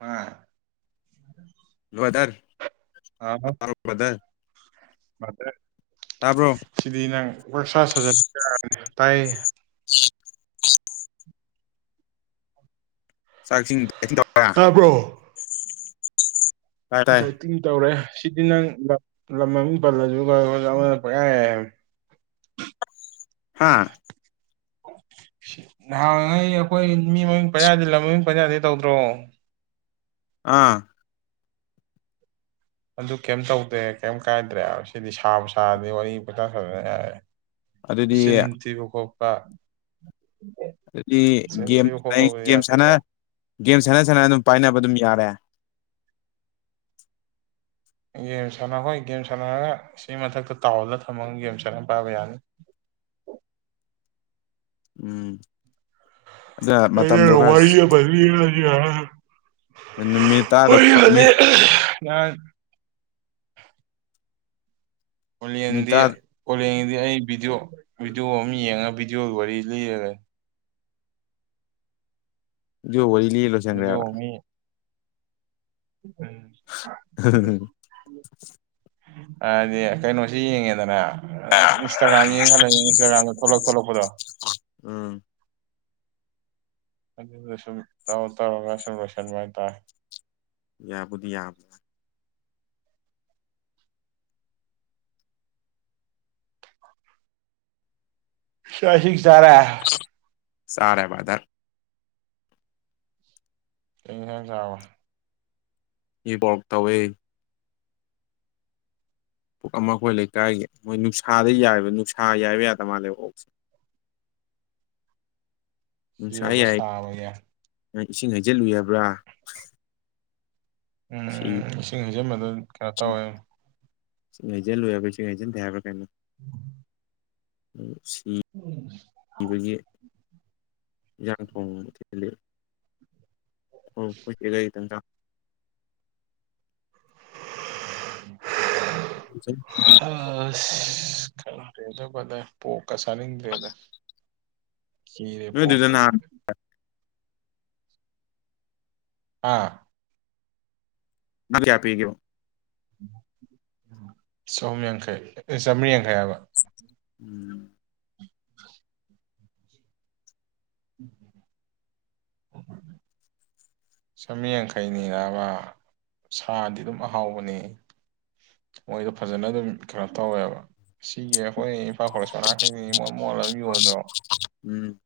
ꯃꯉꯥꯜ [inaudible] ꯕꯔꯗꯔ ꯇꯥꯕꯣ ꯕꯔꯗꯔ [inaudible] ꯁꯤꯗꯤ ꯅꯪ [inaudible] ꯁꯥꯖꯔ ꯇꯥꯏꯌꯦ ꯌꯦ ꯑꯩꯕꯨ [inaudible] [inaudible] ꯇꯥꯕ꯭ꯔꯣ ꯇꯥꯏ ꯇꯥꯏ ꯗꯥꯏꯇꯤꯡ ꯇꯧꯔꯦ ꯁꯤꯗꯤ ꯅꯪ ꯂꯝ ꯃꯃꯤꯡ ꯄꯜꯂꯁꯨ ꯈꯜꯂ [inaudible] ꯑꯃꯅ ꯄꯪ ꯌꯥ ꯌꯥꯏ ꯍꯥꯏꯕꯅꯦ ꯍꯥꯥ [unintelligible] ꯅꯍꯥꯡꯉꯩ ꯑꯩꯈꯣꯏ ꯃꯤ ꯃꯃꯤꯡ ꯄꯥꯜ ꯌꯥꯗꯦ ꯂꯝ ꯃꯃꯤꯡ ꯄꯟ ꯌꯥꯗꯦ ꯇꯧꯗ꯭ꯔꯣ ꯑꯥ ꯑꯗꯨ ꯀꯩꯝ ꯇꯧꯗꯦ ꯀꯩꯝ ꯀꯥꯏꯗ꯭ꯔꯦ ꯁꯤꯗꯤ ꯁꯥꯕ ꯁꯥꯔꯗꯤ ꯋꯥꯔꯤ ꯄꯪꯁꯥ ꯁꯥꯖꯟ ꯌꯥꯔꯦ ꯆꯤꯟ ꯑꯗꯨꯗꯤ ꯊꯤꯕ ꯈꯣꯠꯄ ꯑꯗꯨꯗꯤ ꯆꯤꯟ ꯒꯦꯝ ꯊꯤꯕ ꯈꯣꯠꯄꯕꯨꯗꯤ ꯒꯦꯝ ꯁꯥꯟꯅ ꯌꯥꯗꯦꯀꯣ ꯒꯦꯝ ꯁꯥꯟꯅ ꯁꯥꯟꯅ ꯑꯗꯨꯝ ꯄꯥꯏꯅꯕ ꯑꯗꯨꯝ ꯌꯥꯔꯦ ꯒꯦꯝ ꯁꯥꯟꯅ ꯍꯣꯏ ꯒꯦꯝ ꯁꯥꯟꯅꯔꯒ ꯁꯤ ꯃꯊꯛꯇ ꯇꯥꯎꯗ ꯊꯝꯃꯒ ꯒꯦꯝ ꯆꯪꯉ ꯄꯥꯢꯕ ꯌꯥꯔꯦ ꯎꯝ ꯑꯗꯨꯅ ꯑꯩꯅ ꯃꯇꯝꯗꯣ ꯈꯔ ꯋꯥꯔꯤ ꯑꯃ ꯂꯤꯔꯖꯤꯔꯥꯅ [inaudible] ꯅꯨꯃꯤꯠ ꯇꯔꯥꯗꯣ ꯃꯤꯠ [inaudible] ꯃꯤꯅꯤꯠ ꯑꯣꯂꯦꯟꯗꯤ ꯇꯔꯥꯗꯨ ꯑꯣꯂꯦꯟꯒꯤꯗꯤ ꯑꯩ ꯚꯤꯗꯤꯑꯣ ꯚꯤꯗꯤꯑꯣ ꯑꯃ ꯌꯦꯡꯉ ꯚꯤꯗꯤꯑꯣꯒꯤ ꯋꯥꯔꯤ ꯂꯤꯔ ꯂꯩ ꯚꯤꯗꯤꯑꯣ ꯋꯥꯔꯤ ꯂꯤꯔ ꯕꯤꯗꯤꯑꯣ ꯃꯤ ꯎꯝ [inaudible] ꯍꯥꯏꯗꯤ ꯀꯩꯅꯣꯁꯤ ꯌꯦꯡꯉꯦꯗꯅ ꯑ ꯏꯟꯁꯇꯥꯒ꯭ꯔꯥꯝ ꯌꯦꯡꯉꯂꯩ ꯏꯟꯁꯇꯥꯒ꯭ꯔꯥꯝꯗ ꯊꯣꯛꯂꯛ ꯊꯣꯛꯂꯛꯄꯗꯣ꯫ ꯎꯝ ꯑꯗꯨꯒ ꯁꯨꯝ ꯇꯧꯔ ꯇꯧꯔꯒ ꯁꯨꯝ ꯂꯣꯏꯁꯟꯕ ꯍꯥꯏꯇꯥꯔꯦ꯫ ꯌꯥꯕꯨꯗꯤ ꯌꯥꯕꯅꯦ ꯆꯥꯛ ꯏꯁꯤꯡ ꯆꯥꯔꯦ꯫ ꯆꯥꯔꯦ ꯕꯥꯔꯗ꯭ꯔ ꯀꯔꯤ ꯏꯟꯁꯥꯡ ꯆꯥꯔꯕ ꯏꯄ꯭ꯔꯣꯛ ꯇꯧꯋꯦ꯫ ꯑꯣꯛ ꯑꯃ ꯑꯩꯈꯣꯏ ꯂꯩꯀꯥꯏꯒꯤ ꯃꯣꯏ ꯅꯨꯡꯁꯥꯗ ꯌꯥꯏꯕ ꯅꯨꯡꯁꯥ ꯌꯥꯏꯕ ꯌꯥꯗ ꯃꯥꯜꯂꯦꯕ ꯑꯣꯛꯁꯦ꯫ ꯅꯨꯡꯁꯥ ꯁꯤꯔꯕ ꯁꯥꯕꯒꯤ ꯌꯥꯢꯅ ꯏꯁꯤꯡ ꯍꯩꯖꯤꯜꯂꯨꯏ ꯍꯥꯏꯕ꯭ꯔꯥ ꯁꯤ ꯎꯝ ꯏꯁꯤꯡ ꯍꯩꯖꯤꯟꯕꯗꯣ ꯀꯩꯅꯣ ꯇꯧꯋꯦ ꯏꯁꯤꯡ ꯍꯩꯖꯜꯂꯨꯏ ꯍꯥꯏꯕ꯭ꯔꯥ ꯏꯁꯤꯡ ꯍꯩꯖꯟꯗꯦ ꯍꯥꯏꯕ꯭ꯔꯥ ꯀꯩꯅꯣ [unintelligible] ꯑꯣ ꯁꯤ [inaudible] ꯎꯝ ꯁꯤꯕꯒꯤ ꯏꯟꯖꯥꯡ ꯊꯣꯡꯉꯒ ꯊꯤꯜꯂꯛꯌꯦ [unintelligible] [inaudible] ꯑꯁ ꯈꯪꯗ꯭ꯔꯦꯗ ꯕꯥꯔꯗ꯭ꯔ ꯄꯣꯛꯀ ꯆꯥꯅꯤꯡꯗ꯭ꯔꯦꯗ꯫ ꯀꯤꯔꯦ ꯅꯣꯏ ꯑꯗꯨꯗ ꯄꯣꯛꯀ ꯅꯍꯥꯟ ꯍꯥ [inaudible] ꯀꯌꯥ ꯄꯤꯒꯦꯕ ꯆꯍꯨꯝ ꯌꯥꯡꯈꯩ ꯑꯦ ꯆꯥꯝꯃꯔꯤ ꯌꯥꯡꯈꯩ ꯍꯥꯏꯕ꯫ ꯎꯝ [unintelligible] [unintelligible] ꯆꯥꯝꯃꯔꯤ ꯌꯥꯡꯈꯩꯅꯤꯅꯕ ꯁꯥꯗꯤ ꯑꯗꯨꯝ ꯑꯍꯥꯎꯕꯅꯦ꯫ ꯃꯣꯏꯗꯣ ꯐꯖꯅ ꯑꯗꯨꯝ ꯀꯩꯅꯣ ꯇꯧꯋꯦꯕ ꯁꯤꯒꯤ ꯑꯩꯈꯣꯏ ꯏꯝꯐꯥꯜ ꯀꯣꯂꯦꯖ ꯃꯅꯥꯛꯇꯗꯤ ꯏꯃꯣꯠ ꯃꯣꯠꯂ ꯑꯗꯨꯝ ꯌꯣꯟꯗ꯭ꯔꯣ꯫ ꯎꯝ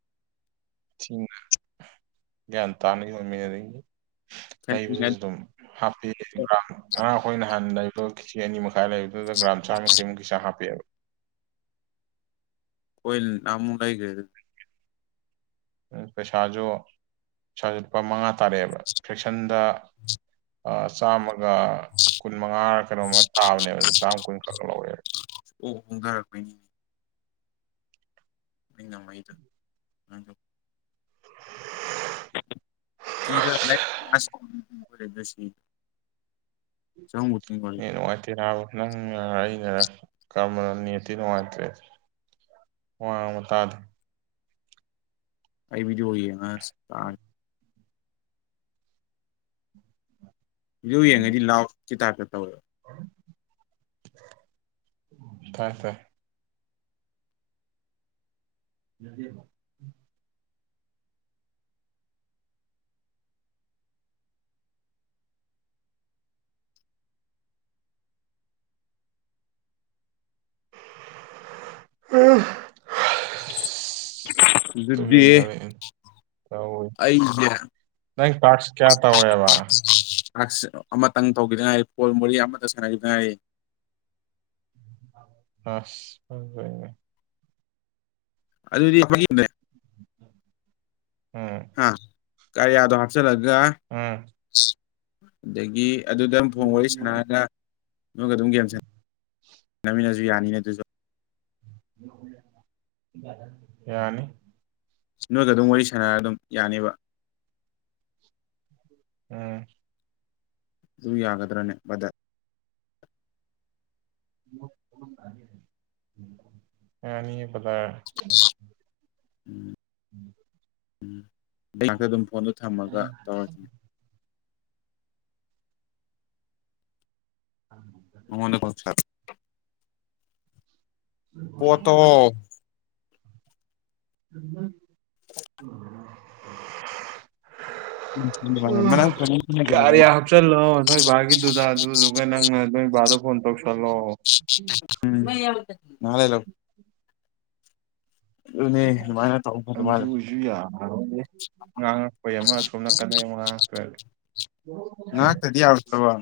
ꯁꯤꯅ ꯒ꯭ꯌꯥꯟ ꯇꯥꯅ ꯌꯣꯟꯃꯤꯅꯔꯤ ꯂꯩꯕꯗꯖꯨ ꯑꯩꯈꯣꯏ ꯑꯗꯨꯝ ꯍꯥꯞꯄꯦ ꯉꯔꯥꯡ ꯉꯔꯥꯡ ꯑꯩꯈꯣꯏ ꯅꯍꯥꯟ ꯂꯩ ꯑꯗꯣ ꯀꯦꯖꯤ ꯑꯅꯤ ꯃꯈꯥꯏ ꯂꯩꯕꯗꯨꯗ ꯒ꯭ꯔꯥꯝ ꯆꯥꯃꯌꯥꯡꯈꯩꯃꯨꯛꯀꯤ ꯆꯥꯡ ꯍꯥꯞꯄꯛꯑꯦꯕ꯫ ꯍꯣꯏ ꯅꯍꯥꯟꯃꯨꯛ ꯂꯩꯒ꯭ꯔꯦ ꯑꯗꯨꯗꯤ ꯎꯝ ꯄꯩꯁꯥꯖꯨ ꯄꯩꯁꯥꯖꯨ ꯂꯨꯄꯥ ꯃꯉꯥ ꯇꯥꯔꯛꯑꯦꯕ ꯐ꯭ꯔꯦꯛꯁꯟꯗ ꯑ ꯆꯥꯝꯃꯒ ꯀꯨꯟꯃꯉꯥꯔ ꯀꯩꯅꯣꯃ ꯇꯥꯕꯅꯦꯕ ꯑꯗꯨ ꯆꯥꯝꯃ ꯀꯨꯟꯈꯛ ꯂꯧꯑꯦꯕ꯫ ꯑꯣꯛ ꯍꯣꯡꯗꯔꯛꯄꯩꯅꯤꯅꯦ꯫ ꯃꯤ ꯉꯝꯃꯩꯗꯣ ꯑꯗꯨꯃꯥꯏ ꯇꯧꯕ ꯀꯤꯔ ꯂꯩ ꯑꯁ ꯁꯥꯎꯅꯤꯡꯉꯦ ꯍꯣꯔꯦꯟꯗꯁꯤꯡ ꯆꯪꯉꯨꯗ‌ꯣꯏꯕ ꯅꯦꯠ ꯅꯨꯡꯉꯥꯏꯇꯦ ꯅꯥꯕ ꯅꯪꯅꯔ ꯑꯩꯩꯅꯔ ꯀꯔꯝꯕꯅꯣ ꯅꯦꯠꯇꯤ ꯅꯨꯡꯉꯥꯏꯇ꯭ꯔꯦ꯫ ꯋꯥ ꯉꯥꯡꯕ ꯇꯥꯗꯦ꯫ ꯑꯩ ꯕꯤꯗꯤꯌꯣ ꯌꯦꯡꯉ ꯇꯥꯒꯦ꯫ ꯕꯤꯗꯤꯌꯣ ꯌꯦꯡꯉꯗꯤ ꯂꯥꯎꯠꯀꯤ ꯇꯥꯏꯞꯇ ꯇꯧꯋꯦꯕ꯫ ꯇꯥꯏ ꯇꯥꯏ ꯌꯥꯗꯦꯕ ꯑꯁꯁ ꯑꯗꯨꯗꯤ ꯇꯧ ꯑꯩꯁꯦ ꯅꯪ ꯄꯥꯛꯔꯁ ꯀꯌꯥ ꯇꯧꯔꯦꯕ ꯀ꯭ꯂꯥꯛ ꯑꯃꯇꯪ ꯇꯧꯈꯤꯗꯉꯥꯏ ꯐꯣꯜ ꯃꯣꯔꯦ ꯑꯃꯗ ꯁꯥꯟꯅꯈꯤꯗꯉꯥꯏ ꯑꯁ ꯑꯗꯨꯗꯤꯪꯦ ꯎꯝ ꯍꯥ ꯀꯔꯤ ꯌꯥꯎꯗꯣ ꯍꯥꯠꯆꯂꯒ ꯎꯝ ꯑꯗꯒꯤ ꯑꯗꯨꯗ ꯐꯣꯡ ꯋꯥꯔꯤ ꯁꯥꯟꯅꯔꯒ ꯅꯣꯏꯒ ꯑꯗꯨꯝ ꯒꯦꯝ ꯁꯥꯟꯅꯃꯤꯟꯅꯁꯨ ꯌꯥꯅꯤꯅꯦ ꯑꯗꯨꯁꯨ ꯌꯥꯅꯤ ꯅꯣꯏꯒ ꯑꯗꯨꯝ ꯋꯥꯔꯤ ꯁꯥꯟꯅꯔꯒ ꯑꯗꯨꯝ ꯌꯥꯅꯦꯕ ꯎꯝ ꯑꯗꯨ ꯌꯥꯒꯗ꯭ꯔꯅꯦ ꯕꯗꯠ ꯑꯦꯅꯤ ꯄꯇꯥ ꯎꯝ ꯎꯝ ꯎꯝ ꯉꯥꯛꯇ ꯑꯗꯨꯝ ꯐꯣꯟꯗꯣ ꯊꯝꯃꯒ ꯇꯧꯔꯁꯤꯅꯦ ꯑ ꯃꯃꯗꯀꯣ ꯁꯥꯔ ꯄꯣꯠꯇꯣ ꯑꯗꯨ ꯎ ꯃꯅꯪ ꯀꯔꯤꯦ ꯍꯥ ꯆꯜ ꯂꯣꯟ ꯅꯣꯏ ꯕꯥꯒꯤꯗꯨꯗ ꯑꯗꯨꯗꯨꯒ ꯅꯪꯅ ꯅꯣꯏ ꯕꯥꯗꯣ ꯐꯣꯟ ꯇꯧꯁꯜꯂꯣ ꯃꯥ ꯂꯩ ꯂ ꯑꯗꯨꯅꯦ ꯑꯗꯨꯃꯥꯏꯅ ꯇꯧ ꯑ ꯐꯗꯧ ꯑꯗꯨ ꯃꯥꯜꯂꯦ ꯑꯩꯁꯨ ꯌꯥꯔꯣꯏꯦ ꯉꯥꯡꯉꯛꯄꯩ ꯑꯃ ꯁꯣꯝꯅꯀꯗꯩ ꯉꯥꯡꯉꯛꯇ꯭ꯔꯗꯤ ꯉꯅꯥꯥꯛꯗꯔꯗꯤ ꯌꯥꯔꯣꯏꯗꯔꯕ꯫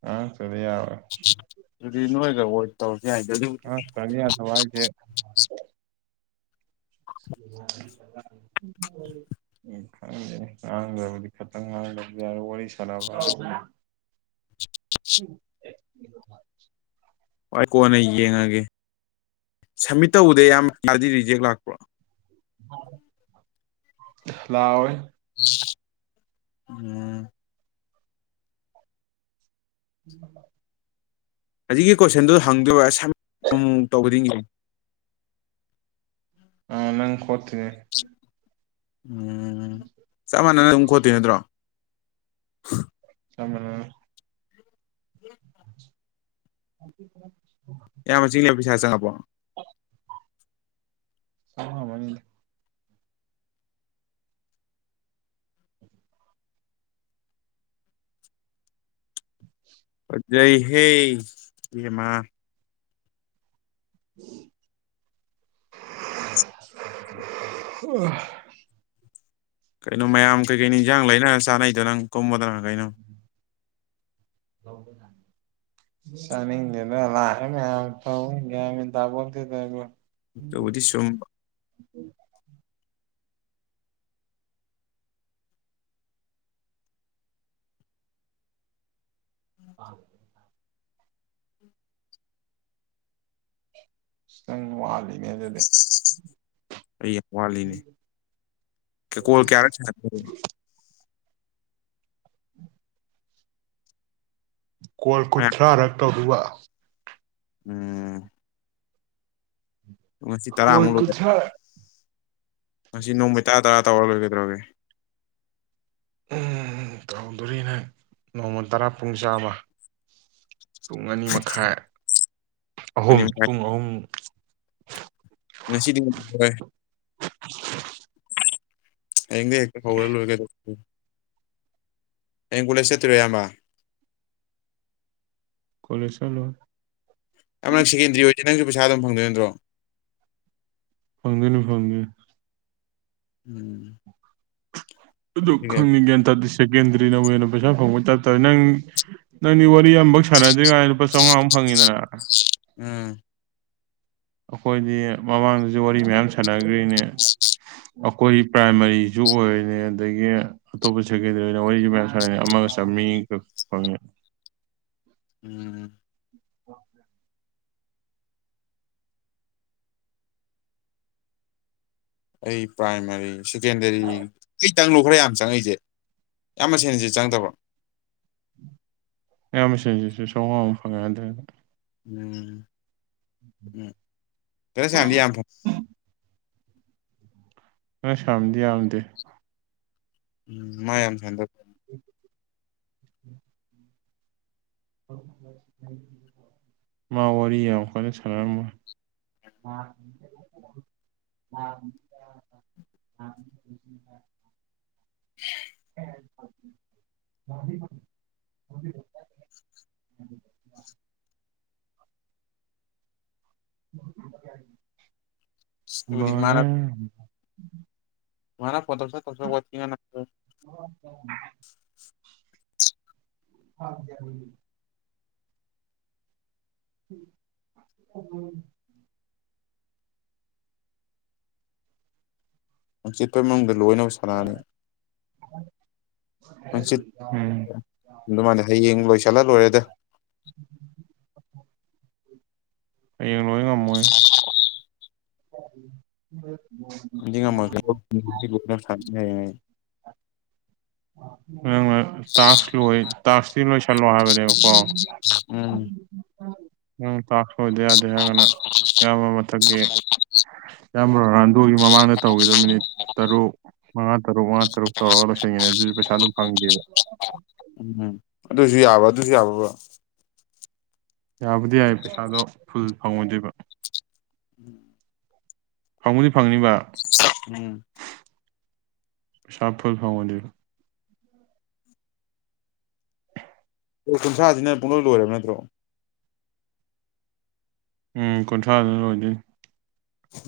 ꯉꯅꯥꯥꯛꯗꯔꯗꯤ ꯌꯥꯔꯣꯏ꯫ ꯑꯗꯨꯗꯤ ꯅꯣꯏꯒ ꯋꯣꯏꯠ ꯇꯧꯔꯁꯦ ꯍꯥꯏꯗꯦ ꯑꯗꯨꯕꯨꯗꯤ ꯀꯅꯤ ꯌꯥꯗꯕꯥ ꯍꯥꯏꯁꯦ꯫ [inaudible] ꯎꯝ ꯈꯪꯗꯦ ꯉꯥꯡꯗ꯭ꯔꯕꯗꯤ ꯈꯛꯇꯪ ꯉꯥꯡꯗꯕꯗꯤ ꯌꯥꯔꯣꯏ ꯋꯥꯔꯤꯁꯦ꯫ [unintelligible] ꯍ ꯀꯣꯟꯅ ꯌꯦꯡꯉꯒꯦ ꯁꯝꯃꯤꯠ ꯇꯧꯕꯗ ꯌꯥꯝꯌꯥꯝꯕꯗꯤ ꯔꯤꯖꯦꯛ ꯂꯥꯛꯄ꯭ꯔꯣ? ꯂꯥꯎꯑꯣꯏ꯫ ꯎꯝ [inaudible] ꯍꯧꯖꯤꯛꯀꯤ ꯀꯣꯏꯁꯟꯗꯨ ꯍꯪꯗꯣꯏꯔꯁ ꯇꯧꯈꯤꯗꯤꯡ ꯫ ꯑ ꯅꯪ ꯀꯠꯇꯦ꯫ ꯎꯝ ꯆꯞ ꯃꯥꯟꯅꯅ ꯑꯗꯨꯝ ꯈꯣꯠꯇꯦ ꯅꯠꯇ꯭ꯔꯣ? [unintelligible] [inaudible] ꯌꯥꯝꯅ ꯆꯤꯡꯂꯦ ꯄꯩꯁꯥ ꯆꯪꯉꯕꯣ꯫ ꯆꯥꯡꯂꯛꯑꯃꯅꯤ꯫ ꯐꯥꯖꯩ ꯍꯦ ꯌꯦꯃ꯫ [inaudible] ꯀꯩꯅꯣ ꯃꯌꯥꯝ ꯀꯩꯀꯩꯅꯣ ꯏꯟꯖꯥꯡ ꯂꯩꯅ ꯆꯥꯅꯩꯗ ꯅꯪ ꯀꯨꯝꯕꯗꯅ ꯀꯩꯅꯣ꯫ ꯂꯧꯕꯗ ꯁꯅꯤꯒꯦꯗ ꯂꯑ ꯑ ꯊ ꯌꯥ ꯊꯗꯥꯕꯣ ꯑꯗꯨꯕꯨꯗꯤ ꯆꯨꯝꯕꯥ꯫ [inaudible] ꯅꯪ ꯋꯥꯠꯂꯤꯅꯦ ꯑꯗꯨꯗꯤ꯫ ꯑꯩ ꯌꯥꯝ ꯋꯥꯠꯂꯤꯅꯦ ꯀꯩ ꯀꯣꯜ ꯀꯌꯥꯔꯛ ꯆꯟꯅꯈ꯭ꯔꯥꯒꯦ꯫ ꯀꯣꯜ ꯀꯨꯟꯊ꯭ꯔꯥꯔꯛ ꯇꯧꯗꯧꯕ꯫ ꯎꯝ ꯀꯣꯜꯁꯤ ꯀꯣꯜ ꯇꯔꯥꯃꯨꯛ ꯀꯨꯟꯊ꯭ꯔꯥꯔꯛ ꯉꯁꯤ ꯅꯣꯡꯃꯒꯤ ꯇꯔꯥ ꯇꯔꯥ ꯇꯧꯔ ꯂꯣꯏꯔꯦ ꯀꯩꯗ꯭ꯧꯔꯒꯦ꯫ ꯎꯝ ꯇꯧꯗꯣꯔꯤꯅꯦ ꯅꯣꯡꯃ ꯇꯔꯥ ꯄꯨꯡ ꯆꯥꯝꯃ ꯄꯨꯡ ꯑꯅꯤ ꯃꯈꯥꯏ ꯑꯍꯨꯝ ꯃꯅꯤ ꯄꯨꯡ ꯑꯍꯨꯝ꯫ ꯉꯁꯤꯗꯤ ꯉꯝꯃꯔꯣꯏ꯫ ꯍꯌꯦꯡꯗꯩ ꯍꯦꯛꯇꯥ ꯍꯧꯔ ꯂꯣꯏꯔꯦ ꯀꯩꯗꯧꯔꯒꯦ꯫ ꯍꯌꯦꯡ ꯀꯣꯂꯦꯖ ꯆꯠꯇꯔꯣꯏꯔꯣ ꯏꯌꯥꯝꯕꯥ꯫ ꯀꯣꯂꯦꯖ ꯆꯠꯂꯣꯏ꯫ ꯅꯪ ꯁꯦꯀꯦꯟꯗꯔꯤ ꯑꯣꯏꯗꯤ ꯅꯪꯁꯨꯩꯁ ꯄꯩꯁꯥ ꯑꯗꯨꯝ ꯐꯪꯗꯣꯏ ꯅ꯭ꯇ꯭ꯔꯣ꯫ ꯐꯪꯗꯣꯏꯅꯦ ꯐꯪꯗꯣꯏꯅꯦ꯫ ꯎꯝ ꯑꯗꯨ ꯈꯪꯗꯦ ꯒ꯭ꯌꯥꯟ ꯇꯥꯗꯦꯁꯦ꯫ ꯁꯦꯀꯦꯟꯗꯔꯤꯅꯕꯨ ꯍꯦꯟꯅꯥ ꯄꯩꯁꯥ ꯐꯪꯕꯩ ꯇꯥꯏꯞ ꯇꯧꯏ ꯅꯪ ꯅꯪꯗꯤ ꯋꯥꯔꯤ ꯑꯝꯐꯥꯎ ꯁꯥꯟꯅꯗ꯭ꯔꯤꯉꯩ ꯂꯨꯄꯥ ꯆꯥꯝꯃꯉꯥꯃꯨꯛ ꯐꯪꯉꯤꯗꯅ ꯑꯥ ꯑꯩꯈꯣꯏꯗꯤ ꯃꯃꯥꯡꯗꯁꯨ ꯋꯥꯔꯤ ꯃꯌꯥꯝ ꯁꯥꯟꯅꯒ꯭ꯔꯤꯅꯦ꯫ [inaudible] ꯑꯩꯈꯣꯏ ꯄ꯭ꯔꯥꯏꯃꯥꯔꯤꯁꯨ ꯑꯣꯏꯔꯤꯅꯦ ꯑꯗꯒꯤ ꯑꯇꯣꯞꯄ ꯁꯦꯀꯦꯟꯗꯔꯤꯉꯩꯅ ꯃꯣꯏꯒꯤ ꯋꯥꯔꯤꯁꯨ ꯃꯌꯥꯝ ꯑꯃꯒ ꯆꯥꯝꯔꯤꯒꯥꯛ ꯐꯪꯉꯦ꯫ ꯎꯝ [unintelligible] ꯑꯩ ꯄ꯭ꯔꯥꯏꯃꯥꯔꯤ ꯁꯦꯀꯦꯟꯗꯔꯤ ꯑꯩ ꯇꯪꯂꯣ ꯈꯔ ꯌꯥꯝ ꯆꯪꯉꯛꯏꯁꯦ ꯏꯌꯥꯝꯕ ꯁꯦꯟꯁꯦ ꯆꯪꯉꯛꯇꯕ꯭ꯔꯣ ꯑꯌꯥꯝꯕꯁꯦꯟꯁꯤꯁꯨ ꯆꯧꯉꯥꯃꯨꯛ [unintelligible] ꯎꯝ ꯎꯝ ꯒꯅꯁꯌꯥꯝꯗꯤ ꯌꯥꯝ ꯐꯪ ꯒꯅꯁꯌꯥꯝꯗꯤ ꯌꯥꯝꯗꯦ ꯎꯝ ꯃꯥ ꯌꯥꯝ [unintelligible] [unintelligible] ꯃꯥ ꯋꯥꯔꯤ ꯌꯥꯝ ꯀꯟꯅꯥ ꯁꯥꯟꯅꯔꯝꯃꯣꯏ [unintelligible] [unintelligible] [unintelligible] ꯑꯗꯨꯗꯤ ꯃꯥꯅ [unintelligible] ꯃꯥꯅ ꯐꯣꯟ ꯇꯧꯁꯤꯂꯥꯎ ꯇꯧꯁꯤꯂꯥꯎ ꯋꯥꯊꯤ ꯉꯥꯡꯅꯥ [unintelligible] [unintelligible] [unintelligible] ꯍꯪꯆꯤꯠꯐꯥꯎ ꯃꯅꯨꯡꯗ ꯂꯣꯏꯅꯕ ꯁꯥ [unintelligible] ꯍꯪꯆꯤꯠ ꯎꯝ [unintelligible] ꯍꯌꯦꯡ ꯂꯣꯏꯁꯤꯜꯂꯥ ꯂꯣꯏꯔꯦꯗ [inaudible] ꯍꯌꯦꯡ ꯂꯣꯏ ꯉꯝꯃꯣꯏ [inaudible] [unintelligible] ꯉꯝꯗꯤ ꯉꯝꯃꯣꯏ [unintelligible] [unintelligible] ꯇꯥꯛꯁ ꯂꯣꯏ ꯇꯥꯛꯁ ꯁꯤ ꯂꯣꯏꯁꯤꯜꯂꯣ ꯍꯥꯏꯕꯅꯦꯕ ꯀꯣ ꯎꯝ ꯎꯝ ꯇꯥꯛꯄ ꯂ‌ꯣꯏꯗ ꯌꯥꯗꯦ ꯍꯥꯏꯒꯅ ꯌꯥꯕ ꯃꯊꯛꯒꯤ ꯏꯌꯥꯝꯕ ꯔ‌ꯣꯅꯥꯜꯗ‌ꯣꯒꯤ ꯃꯃꯥꯡꯗ ꯇꯧꯒꯤꯗ‌ꯣ ꯃꯤꯅꯤꯠ ꯇꯔꯨꯛ ꯃꯉꯥ ꯇꯔꯨꯛ ꯃꯉꯥ ꯇꯔꯨꯛ ꯇꯧꯔꯒ ꯂꯣꯏꯁꯤꯟꯒꯅꯦ ꯑꯗꯨꯁꯨ ꯄꯩꯁꯥ ꯑꯗꯨꯝ ꯐꯪꯒꯤꯕ ꯎꯝ ꯑꯗꯨꯁꯨ ꯌꯥꯕ꯭ꯔ ꯑꯗꯨꯁꯨ ꯌꯥꯕꯔꯕꯔ ꯌꯥꯕꯨꯗꯤ ꯌꯥꯏ ꯄꯩꯁꯥꯗꯣ ꯐꯨꯜ ꯐꯪꯉ‌ꯣꯏꯗꯣꯏꯕ ꯎꯝ ꯐꯪꯕꯨꯗꯤ ꯐꯪꯅꯤꯕ ꯎꯝ ꯄꯩꯁꯥ ꯐꯨꯜ ꯐꯪꯉꯣꯏꯗꯔꯤꯕ ꯀ‌ꯣꯜ ꯀꯨꯟꯊ꯭ꯔꯥꯁꯤꯅ ꯄꯨꯡꯂꯣꯏ ꯂꯣꯏꯔꯕ ꯅꯠꯇ꯭ꯔꯣ ꯎꯝ ꯀꯨꯟꯊ꯭ꯔꯥꯗꯨꯅ ꯂꯣꯏꯗꯣꯏꯅꯤ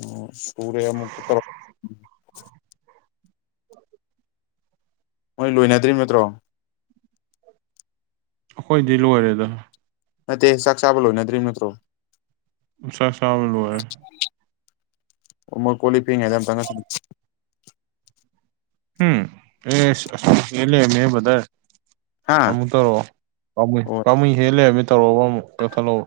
ꯑꯣ ꯁꯨꯔꯦ ꯑꯃꯨꯛꯀ ꯇꯧꯔꯛꯄꯗꯨꯅ ꯃꯣꯏ ꯂꯣꯏꯅꯗ꯭ꯔꯤꯕ ꯅꯠꯇ꯭ꯔꯣ ꯑꯈꯣꯏꯗꯤ ꯂꯣꯏꯔꯦꯗ ꯅꯠꯇꯦ ꯆꯥꯛ ꯆꯥꯕ ꯂꯣꯏꯅꯗ꯭ꯔꯤꯕ ꯅꯠꯇ꯭ꯔꯣ ꯆꯥꯛ ꯆꯥꯕ ꯂ‌ꯣꯏꯔ‌ꯦ ꯑꯣ ꯃꯣꯏ ꯀꯣꯂꯤꯛ ꯐ‌ꯦꯡꯉꯩꯗ ꯑꯇꯥꯒ ꯁꯅꯥ ꯍꯨꯝ ꯑꯦ ꯑꯖ ꯍ‌ꯦꯟ ꯂꯩꯔꯝꯃ‌ꯦ ꯕꯔꯗꯔ ꯍꯥ ꯑꯃꯨꯛ ꯇꯧꯔꯛꯑꯣ ꯄꯥꯃꯨꯏ ꯑꯣ ꯄꯥꯃꯨꯏ ꯍꯦꯟ ꯂꯩꯔꯝꯃ‌ꯦ ꯇꯧꯔꯣꯕ ꯑꯃꯨꯛ ꯀꯛꯊꯠꯂ‌ꯣꯕ